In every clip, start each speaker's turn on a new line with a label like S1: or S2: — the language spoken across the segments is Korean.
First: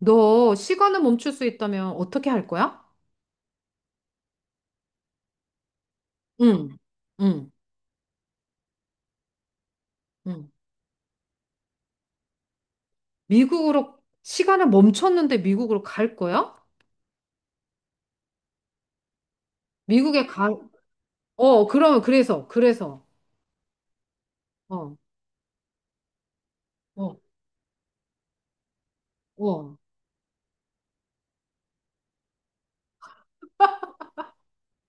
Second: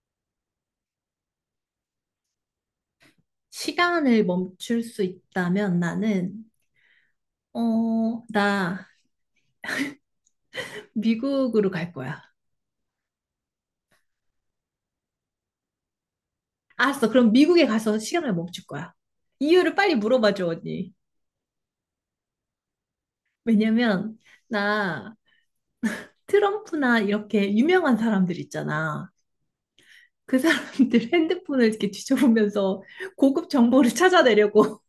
S1: 너 시간을 멈출 수 있다면 어떻게 할 거야?
S2: 시간을 멈출 수 있다면 나는,
S1: 응, 응,
S2: 어, 나
S1: 응.
S2: 미국으로 갈 거야.
S1: 미국으로, 시간을 멈췄는데 미국으로 갈 거야?
S2: 알았어. 그럼 미국에 가서 시간을 멈출 거야. 이유를 빨리
S1: 미국에
S2: 물어봐줘,
S1: 가,
S2: 언니.
S1: 그러면, 그래서.
S2: 왜냐면,
S1: 어,
S2: 나 트럼프나
S1: 어,
S2: 이렇게 유명한 사람들 있잖아.
S1: 어.
S2: 그 사람들 핸드폰을 이렇게 뒤져보면서 고급 정보를 찾아내려고.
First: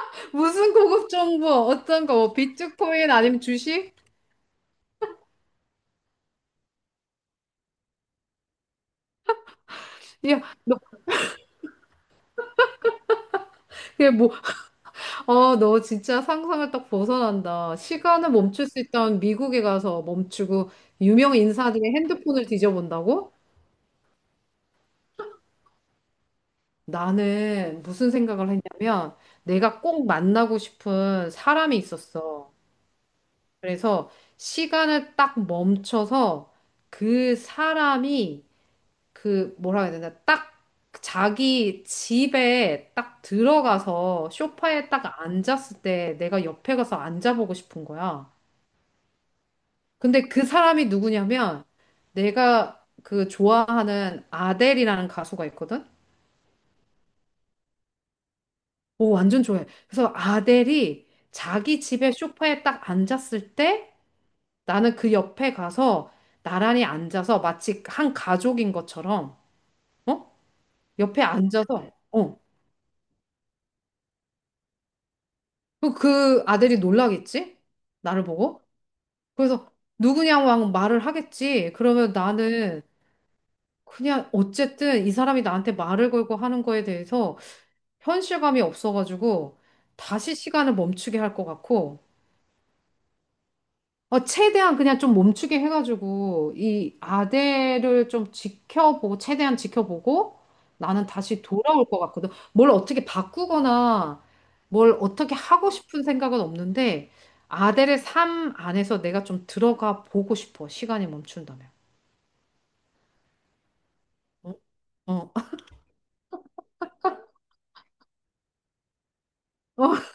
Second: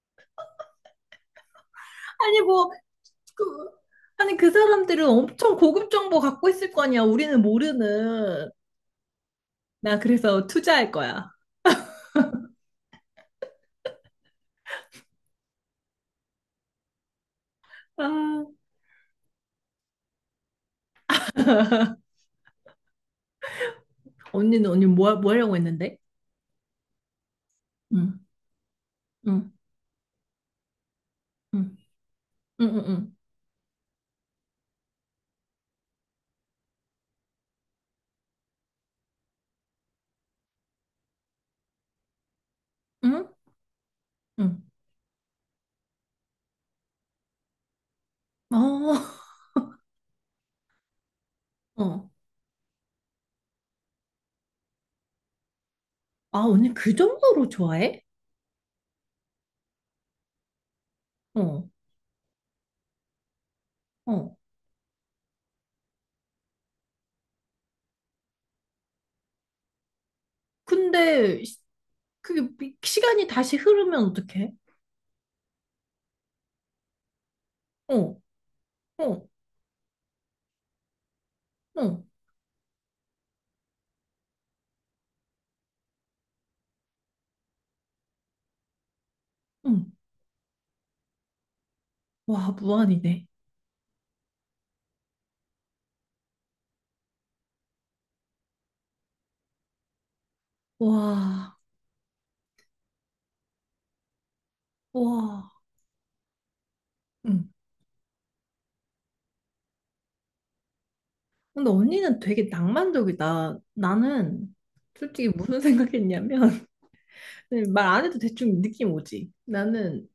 S1: 무슨 고급 정보, 어떤 거, 뭐
S2: 아니, 뭐,
S1: 비트코인 아니면
S2: 그,
S1: 주식?
S2: 아니, 그 사람들은 엄청 고급 정보 갖고 있을 거 아니야. 우리는 모르는. 나
S1: 야,
S2: 그래서
S1: 너,
S2: 투자할 거야.
S1: 그게 뭐, 너 진짜 상상을 딱 벗어난다. 시간을
S2: 아.
S1: 멈출 수 있다면 미국에 가서 멈추고, 유명 인사들의 핸드폰을 뒤져본다고?
S2: 언니는 언니 뭐, 뭐 하려고 했는데?
S1: 나는 무슨
S2: 응,
S1: 생각을 했냐면
S2: 응,
S1: 내가 꼭 만나고 싶은
S2: 응,
S1: 사람이 있었어.
S2: 응, 응, 응,
S1: 그래서 시간을 딱 멈춰서 그 사람이, 그 뭐라 해야 되나, 딱 자기 집에 딱
S2: 응.
S1: 들어가서 소파에 딱 앉았을 때 내가 옆에 가서 앉아보고 싶은 거야.
S2: 응. 어,
S1: 근데 그 사람이 누구냐면
S2: 어.
S1: 내가 그 좋아하는 아델이라는 가수가 있거든.
S2: 아, 언니 그 정도로 좋아해?
S1: 오, 완전 좋아해. 그래서 아델이
S2: 어,
S1: 자기 집에 소파에 딱 앉았을 때
S2: 어.
S1: 나는 그 옆에 가서 나란히 앉아서 마치 한 가족인 것처럼, 어? 옆에
S2: 근데
S1: 앉아서, 어.
S2: 그게 시간이 다시 흐르면 어떡해?
S1: 그그 아델이 놀라겠지?
S2: 어,
S1: 나를 보고.
S2: 어,
S1: 그래서 누구냐고 하고 말을 하겠지.
S2: 어,
S1: 그러면 나는 그냥 어쨌든 이 사람이 나한테 말을 걸고 하는 거에 대해서 현실감이 없어가지고
S2: 응.
S1: 다시 시간을 멈추게 할 것 같고,
S2: 와, 무한이네.
S1: 최대한 그냥 좀 멈추게 해가지고, 이 아대를 좀 지켜보고, 최대한 지켜보고, 나는 다시
S2: 와,
S1: 돌아올 것 같거든. 뭘 어떻게 바꾸거나, 뭘 어떻게
S2: 와.
S1: 하고 싶은 생각은 없는데,
S2: 응.
S1: 아델의 삶 안에서 내가 좀 들어가 보고 싶어. 시간이 멈춘다면.
S2: 근데 언니는 되게 낭만적이다.
S1: 어,
S2: 나는 솔직히
S1: 어,
S2: 무슨 생각했냐면 말 안 해도 대충 느낌 오지.
S1: 어,
S2: 나는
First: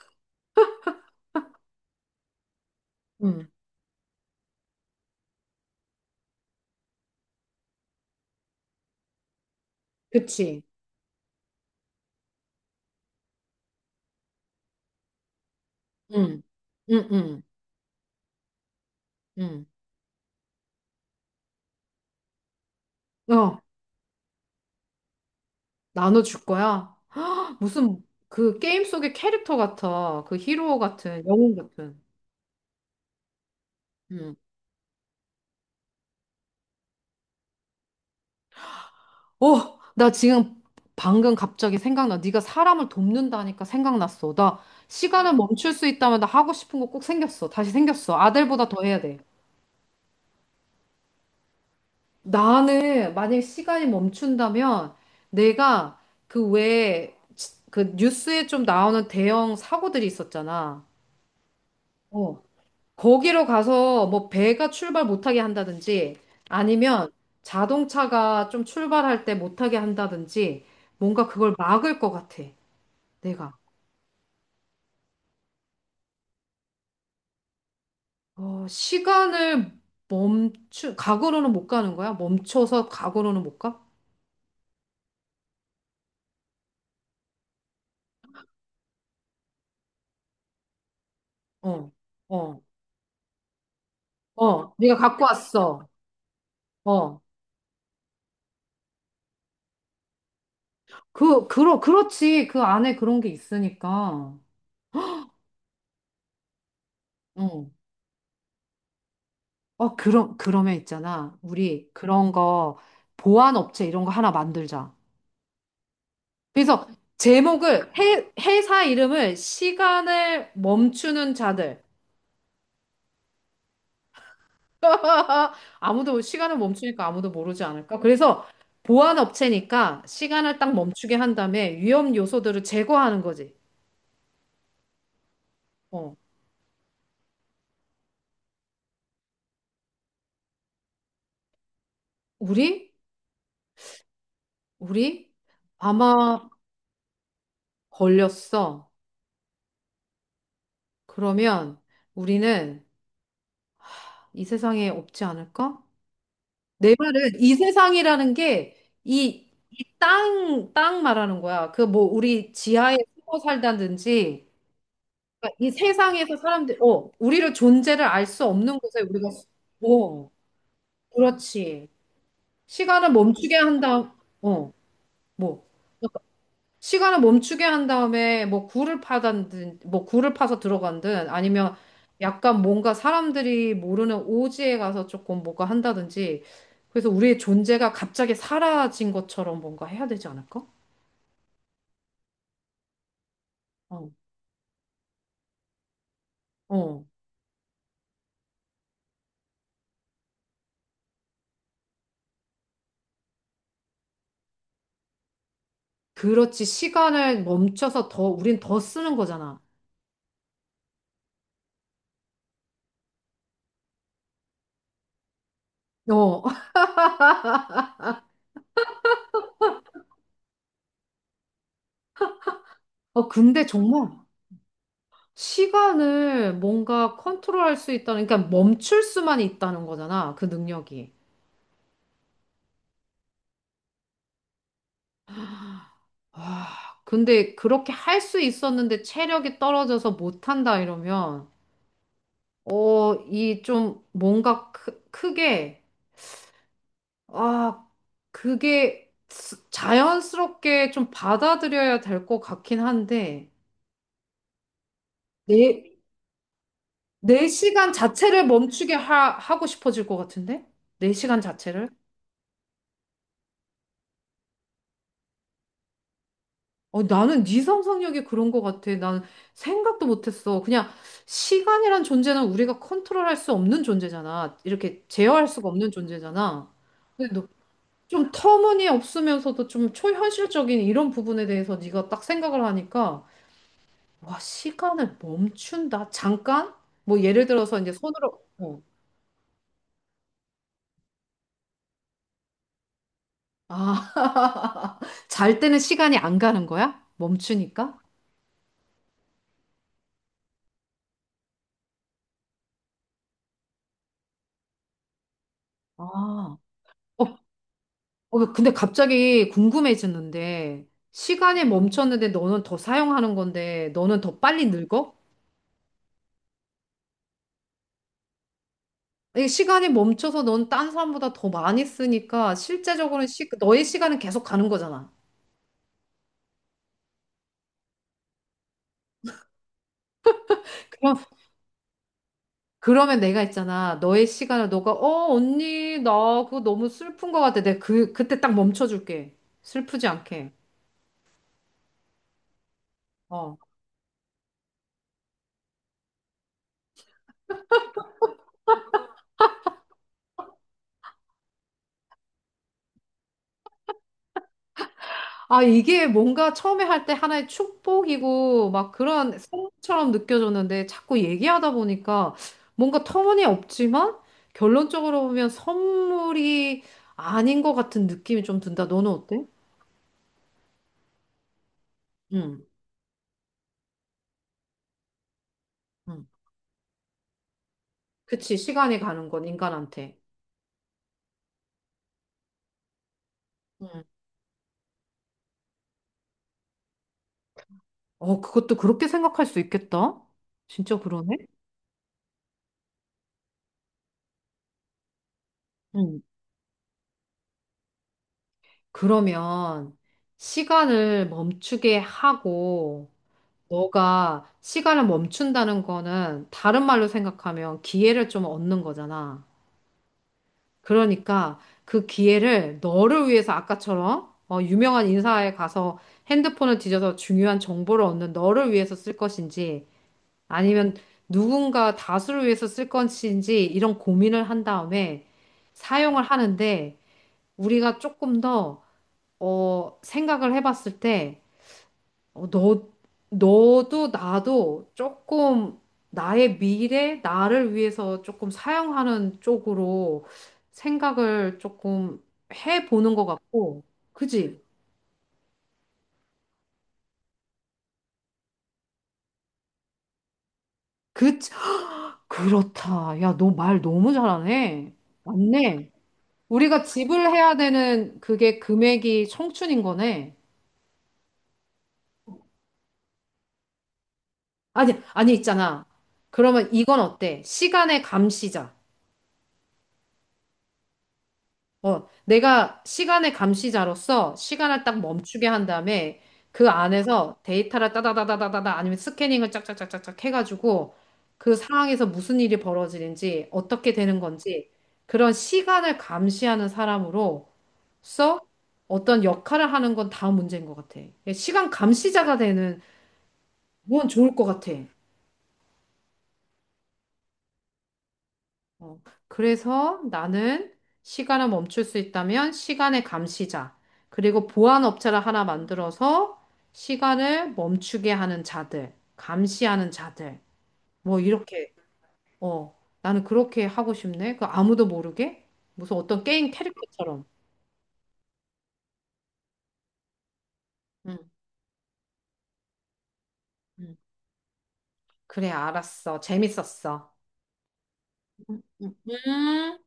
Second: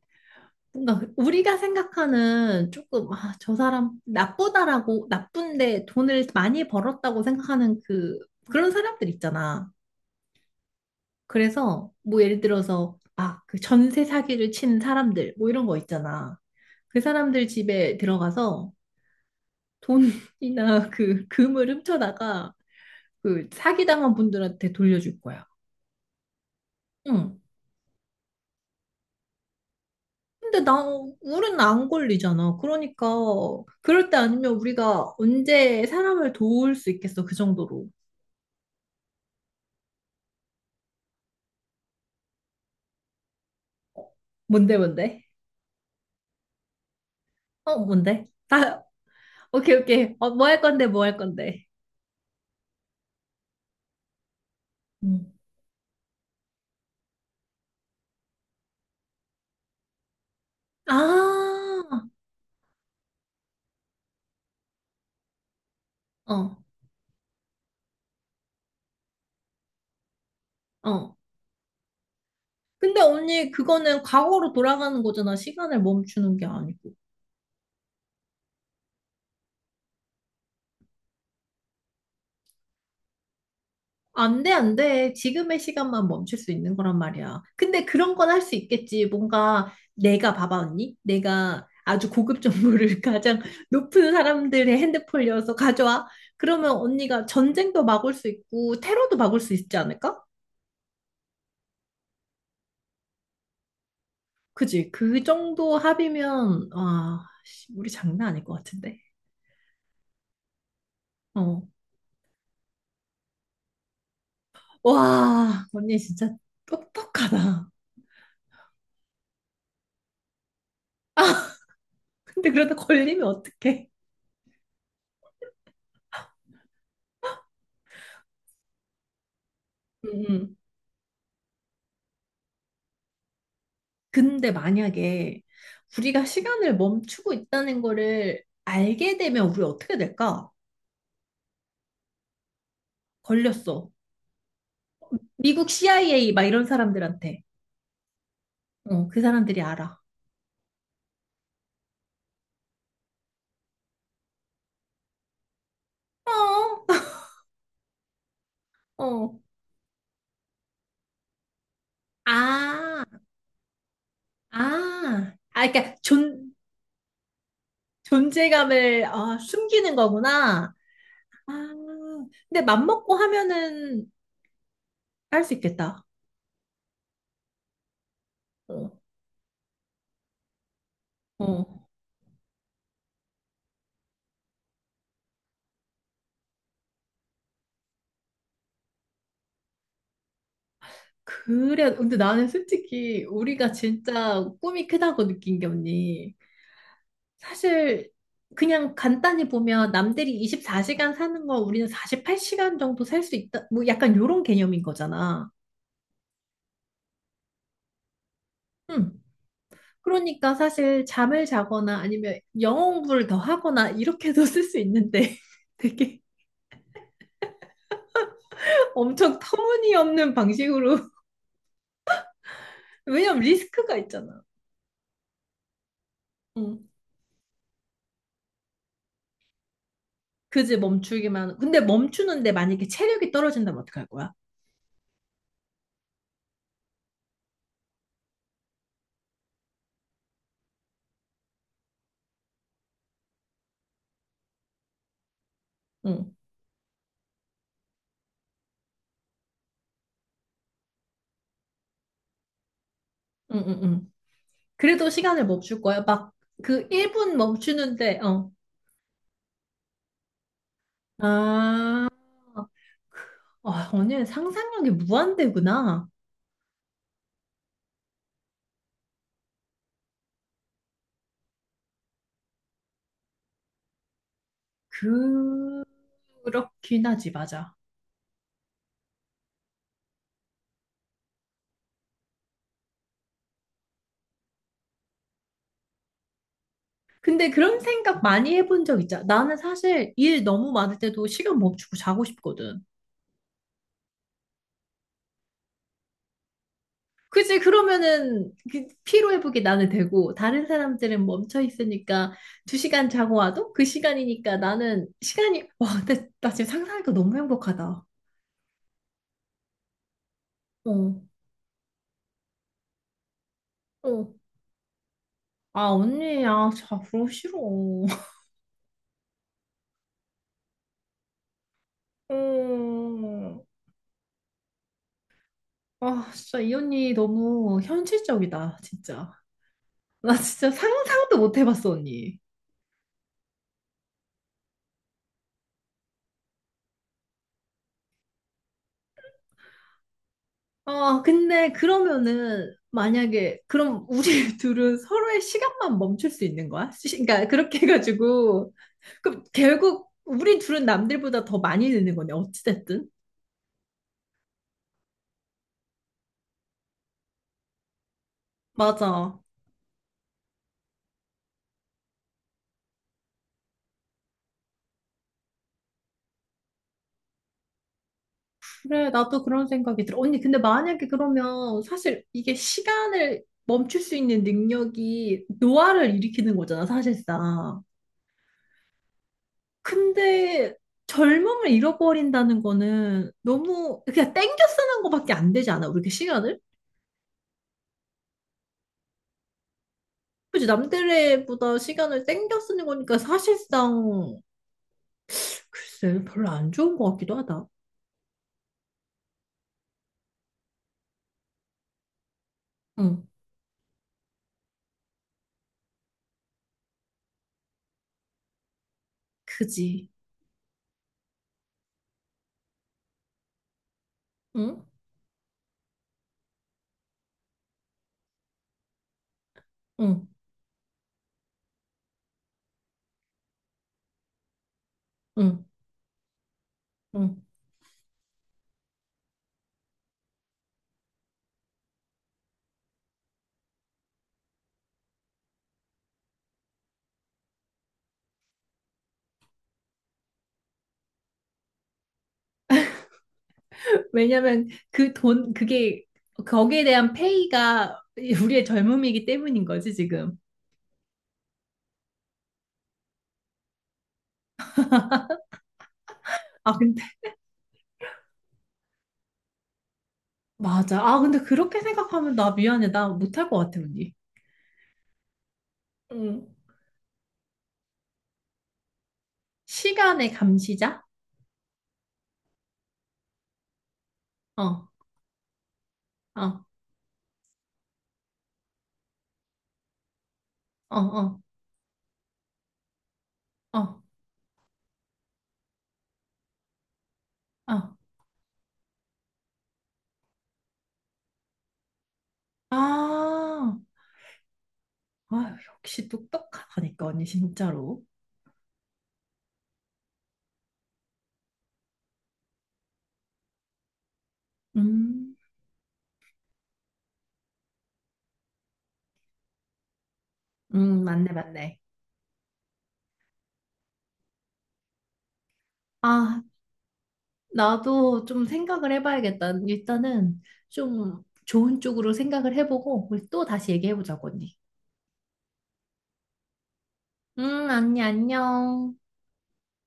S2: 뭔가 우리가 생각하는 조금 아,
S1: 응,
S2: 저 사람 나쁘다라고 나쁜데 돈을 많이 벌었다고 생각하는 그런 사람들 있잖아.
S1: 그치.
S2: 그래서 뭐 예를 들어서 아, 그 전세 사기를 친 사람들 뭐 이런 거 있잖아.
S1: 응, 응,
S2: 그
S1: 응,
S2: 사람들 집에 들어가서
S1: 응.
S2: 돈이나 그 금을 훔쳐다가 그
S1: 어,
S2: 사기당한 분들한테 돌려줄 거야.
S1: 나눠줄 거야.
S2: 응.
S1: 무슨 그 게임 속의 캐릭터 같아. 그 히
S2: 근데
S1: 로
S2: 나
S1: 같은, 영웅
S2: 우리는 안
S1: 같은.
S2: 걸리잖아. 그러니까 그럴 때
S1: 응.
S2: 아니면 우리가 언제 사람을 도울 수 있겠어? 그 정도로.
S1: 나 지금 방금 갑자기 생각나. 네가 사람을 돕는다니까 생각났어. 나
S2: 뭔데 뭔데?
S1: 시간을 멈출 수 있다면 나 하고 싶은 거 꼭 생겼어. 다시
S2: 어
S1: 생겼어.
S2: 뭔데?
S1: 아들보다
S2: 나
S1: 더 해야 돼.
S2: 오케이 오케이. 어, 뭐 할 건데 뭐 할 건데.
S1: 나는 만약에 시간이 멈춘다면
S2: 음.
S1: 내가, 그 외에 그 뉴스에 좀 나오는 대형 사고들이 있었잖아.
S2: 아,
S1: 어. 거기로 가서 뭐 배가 출발 못하게 한다든지
S2: 어,
S1: 아니면 자동차가 좀 출발할 때 못하게 한다든지
S2: 어.
S1: 뭔가 그걸 막을 것 같아.
S2: 근데 언니
S1: 내가.
S2: 그거는 과거로 돌아가는 거잖아. 시간을 멈추는 게 아니고.
S1: 시간을 과거로는 못 가는 거야? 멈춰서 과거로는 못 가?
S2: 안 돼, 안 돼. 지금의 시간만 멈출 수 있는 거란 말이야. 근데 그런 건 할 수 있겠지. 뭔가 내가 봐봐, 언니. 내가
S1: 어,
S2: 아주 고급
S1: 어,
S2: 정보를 가장 높은
S1: 어,
S2: 사람들의
S1: 네가 갖고
S2: 핸드폰이어서
S1: 왔어.
S2: 가져와. 그러면
S1: 어,
S2: 언니가 전쟁도 막을 수 있고 테러도 막을 수 있지 않을까?
S1: 그렇지. 그 안에 그런 게 있으니까.
S2: 그지? 그 정도 합이면 와, 씨,
S1: 어,
S2: 우리 장난 아닐 것 같은데.
S1: 어, 그러면 있잖아.
S2: 어.
S1: 우리 그런 거, 보안 업체 이런 거 하나 만들자.
S2: 와, 언니 진짜
S1: 그래서
S2: 똑똑하다.
S1: 제목을, 회사 이름을 시간을 멈추는 자들.
S2: 근데 그러다 걸리면 어떡해?
S1: 아무도 시간을 멈추니까 아무도 모르지 않을까? 그래서 보안 업체니까
S2: 응.
S1: 시간을 딱 멈추게 한 다음에 위험 요소들을 제거하는 거지.
S2: 근데 만약에
S1: 어,
S2: 우리가 시간을 멈추고 있다는 거를 알게 되면 우리 어떻게 될까?
S1: 우리?
S2: 걸렸어.
S1: 우리?
S2: 미국 CIA 막
S1: 아마
S2: 이런 사람들한테.
S1: 걸렸어.
S2: 어, 그 사람들이 알아.
S1: 그러면 우리는 이 세상에 없지 않을까?
S2: 어,
S1: 내 말은 이 세상이라는 게,
S2: 어.
S1: 이 땅, 땅 말하는 거야. 그 뭐 우리 지하에
S2: 아,
S1: 숨어 살다든지
S2: 아.
S1: 그러니까
S2: 아,
S1: 이
S2: 그러니까
S1: 세상에서 사람들, 우리를, 존재를 알 수 없는 곳에
S2: 존재감을
S1: 우리가.
S2: 아, 숨기는
S1: 어,
S2: 거구나. 아,
S1: 그렇지.
S2: 근데
S1: 시간을
S2: 맘먹고
S1: 멈추게 한 다음,
S2: 하면은
S1: 어,
S2: 할 수
S1: 뭐.
S2: 있겠다.
S1: 시간을 멈추게 한 다음에 뭐
S2: 어,
S1: 굴을 파든, 뭐 굴을 파서 들어간든
S2: 어.
S1: 아니면 약간 뭔가 사람들이 모르는 오지에 가서 조금 뭐가 한다든지, 그래서 우리의 존재가 갑자기 사라진 것처럼 뭔가 해야 되지 않을까?
S2: 그래. 근데 나는 솔직히 우리가
S1: 어,
S2: 진짜 꿈이 크다고 느낀 게 언니.
S1: 어.
S2: 사실 그냥 간단히 보면 남들이 24시간 사는 걸 우리는 48시간 정도 살 수 있다. 뭐 약간 요런 개념인 거잖아.
S1: 그렇지. 시간을 멈춰서 더, 우린 더
S2: 음.
S1: 쓰는 거잖아.
S2: 그러니까 사실 잠을 자거나 아니면 영어 공부를 더 하거나 이렇게도 쓸 수 있는데 되게
S1: 어,
S2: 엄청 터무니없는 방식으로
S1: 어,
S2: 왜냐면
S1: 근데
S2: 리스크가
S1: 정말
S2: 있잖아.
S1: 시간을
S2: 응.
S1: 뭔가 컨트롤할 수 있다는, 그러니까 멈출 수만 있다는 거잖아, 그
S2: 그지
S1: 능력이.
S2: 멈추기만. 근데 멈추는데 만약에 체력이 떨어진다면 어떡할 거야?
S1: 와, 근데 그렇게 할 수 있었는데 체력이 떨어져서 못한다 이러면, 이 좀 뭔가 크게.
S2: 응.
S1: 아, 그게 자연스럽게 좀 받아들여야 될 것 같긴 한데,
S2: 응, 응, 응. 그래도 시간을 멈출
S1: 내,
S2: 거야. 막 그 1분
S1: 내 시간
S2: 멈추는데
S1: 자체를
S2: 어.
S1: 멈추게 하고 싶어질 것 같은데? 내 시간 자체를?
S2: 아, 아, 언니는 상상력이 무한대구나.
S1: 어, 나는 네 상상력이 그런 것 같아. 난 생각도 못했어. 그냥 시간이란 존재는 우리가 컨트롤할 수 없는 존재잖아. 이렇게 제어할 수가 없는 존재잖아.
S2: 그렇긴 하지,
S1: 근데 너
S2: 맞아.
S1: 좀 터무니없으면서도 좀 초현실적인 이런 부분에 대해서 네가 딱 생각을 하니까, 와, 시간을 멈춘다. 잠깐? 뭐 예를
S2: 근데 그런
S1: 들어서 이제
S2: 생각
S1: 손으로,
S2: 많이
S1: 어.
S2: 해본 적 있잖아. 나는 사실 일 너무 많을 때도 시간 멈추고 자고 싶거든.
S1: 아, 잘 때는 시간이 안 가는 거야?
S2: 그치,
S1: 멈추니까?
S2: 그러면은 그 피로회복이 나는 되고, 다른 사람들은 멈춰 있으니까 두 시간 자고 와도 그 시간이니까 나는 시간이, 와, 근데 나
S1: 아.
S2: 지금 상상하니까
S1: 어,
S2: 너무 행복하다.
S1: 어, 근데 갑자기 궁금해졌는데,
S2: 어,
S1: 시간이 멈췄는데 너는 더 사용하는 건데, 너는
S2: 어.
S1: 더 빨리 늙어?
S2: 아, 언니야, 자고 싫어.
S1: 이 시간이 멈춰서 넌 딴 사람보다 더 많이 쓰니까, 실제적으로는,
S2: 어...
S1: 너의 시간은 계속 가는 거잖아.
S2: 아, 진짜 이 언니 너무 현실적이다, 진짜. 나 진짜
S1: 그럼,
S2: 상상도 못 해봤어, 언니.
S1: 그러면 내가 있잖아. 너의 시간을 너가, 어, 언니, 나 그거 너무 슬픈 것 같아. 내가 그때 딱 멈춰줄게. 슬프지 않게.
S2: 아, 근데 그러면은
S1: 어.
S2: 만약에 그럼 우리 둘은 서로의 시간만 멈출 수 있는 거야? 그러니까 그렇게 해가지고 그럼 결국 우리 둘은 남들보다 더 많이 늙는 거네, 어찌됐든.
S1: 아, 이게 뭔가 처음에 할 때 하나의 축복이고 막 그런
S2: 맞아.
S1: 선물처럼 느껴졌는데 자꾸 얘기하다 보니까 뭔가 터무니없지만 결론적으로 보면 선물이 아닌 것 같은 느낌이 좀 든다.
S2: 그래,
S1: 너는
S2: 나도
S1: 어때?
S2: 그런 생각이 들어. 언니, 근데 만약에 그러면 사실 이게
S1: 응,
S2: 시간을 멈출 수 있는 능력이 노화를
S1: 응.
S2: 일으키는 거잖아, 사실상.
S1: 그치. 시간이 가는 건 인간한테.
S2: 근데 젊음을 잃어버린다는 거는 너무
S1: 응.
S2: 그냥 땡겨 쓰는 거밖에 안 되지 않아? 우리 그 시간을?
S1: 어, 그것도 그렇게 생각할 수 있겠다.
S2: 그치,
S1: 진짜 그러네.
S2: 남들보다 시간을 땡겨 쓰는 거니까 사실상
S1: 응.
S2: 글쎄 별로 안 좋은 것 같기도 하다.
S1: 그러면 시간을 멈추게 하고,
S2: 응,
S1: 너가 시간을 멈춘다는 거는 다른 말로 생각하면 기회를 좀 얻는 거잖아.
S2: 그지.
S1: 그러니까 그 기회를 너를 위해서 아까처럼,
S2: 응,
S1: 유명한 인사에 가서 핸드폰을 뒤져서 중요한 정보를 얻는 너를 위해서 쓸 것인지,
S2: 응,
S1: 아니면 누군가 다수를 위해서 쓸 것인지, 이런 고민을 한 다음에
S2: 응,
S1: 사용을 하는데,
S2: 응.
S1: 우리가 조금 더 생각을 해봤을 때, 어, 너, 너도 나도 조금 나의 미래, 나를 위해서 조금 사용하는 쪽으로 생각을 조금 해보는 것 같고, 그지?
S2: 왜냐면 그 돈, 그게 거기에 대한 페이가 우리의 젊음이기 때문인 거지 지금.
S1: 그, 그렇다. 야, 너 말 너무 잘하네. 맞네.
S2: 아
S1: 우리가
S2: 근데
S1: 집을 해야 되는 그게 금액이 청춘인 거네.
S2: 맞아. 아 근데 그렇게 생각하면 나 미안해. 나 못할 것 같아 언니.
S1: 아니, 아니, 있잖아.
S2: 응.
S1: 그러면 이건 어때? 시간의 감시자.
S2: 시간의 감시자?
S1: 어, 내가 시간의 감시자로서
S2: 어,
S1: 시간을
S2: 어,
S1: 딱 멈추게 한 다음에
S2: 어,
S1: 그 안에서 데이터를 따다다다다다다, 아니면 스캐닝을 짝짝짝짝짝 해가지고,
S2: 어,
S1: 그 상황에서 무슨 일이 벌어지는지 어떻게
S2: 어,
S1: 되는 건지, 그런 시간을 감시하는 사람으로서
S2: 어.
S1: 어떤 역할을 하는 건 다 문제인 것 같아. 시간 감시자가 되는
S2: 아,
S1: 건 좋을 것 같아.
S2: 아유, 역시 똑똑하다니까, 언니, 진짜로.
S1: 어, 그래서 나는 시간을 멈출 수 있다면 시간의 감시자, 그리고 보안 업체를
S2: 음,
S1: 하나 만들어서 시간을 멈추게 하는 자들, 감시하는 자들, 뭐
S2: 맞네,
S1: 이렇게,
S2: 맞네.
S1: 어, 나는 그렇게 하고 싶네. 그 아무도 모르게? 무슨 어떤
S2: 아,
S1: 게임 캐릭터처럼.
S2: 나도 좀 생각을 해봐야겠다. 일단은
S1: 응,
S2: 좀 좋은 쪽으로 생각을 해보고, 우리 또 다시
S1: 응.
S2: 얘기해보자고, 언니.
S1: 그래, 알았어. 재밌었어.
S2: 언니,
S1: 응, 응.
S2: 안녕.
S1: 음.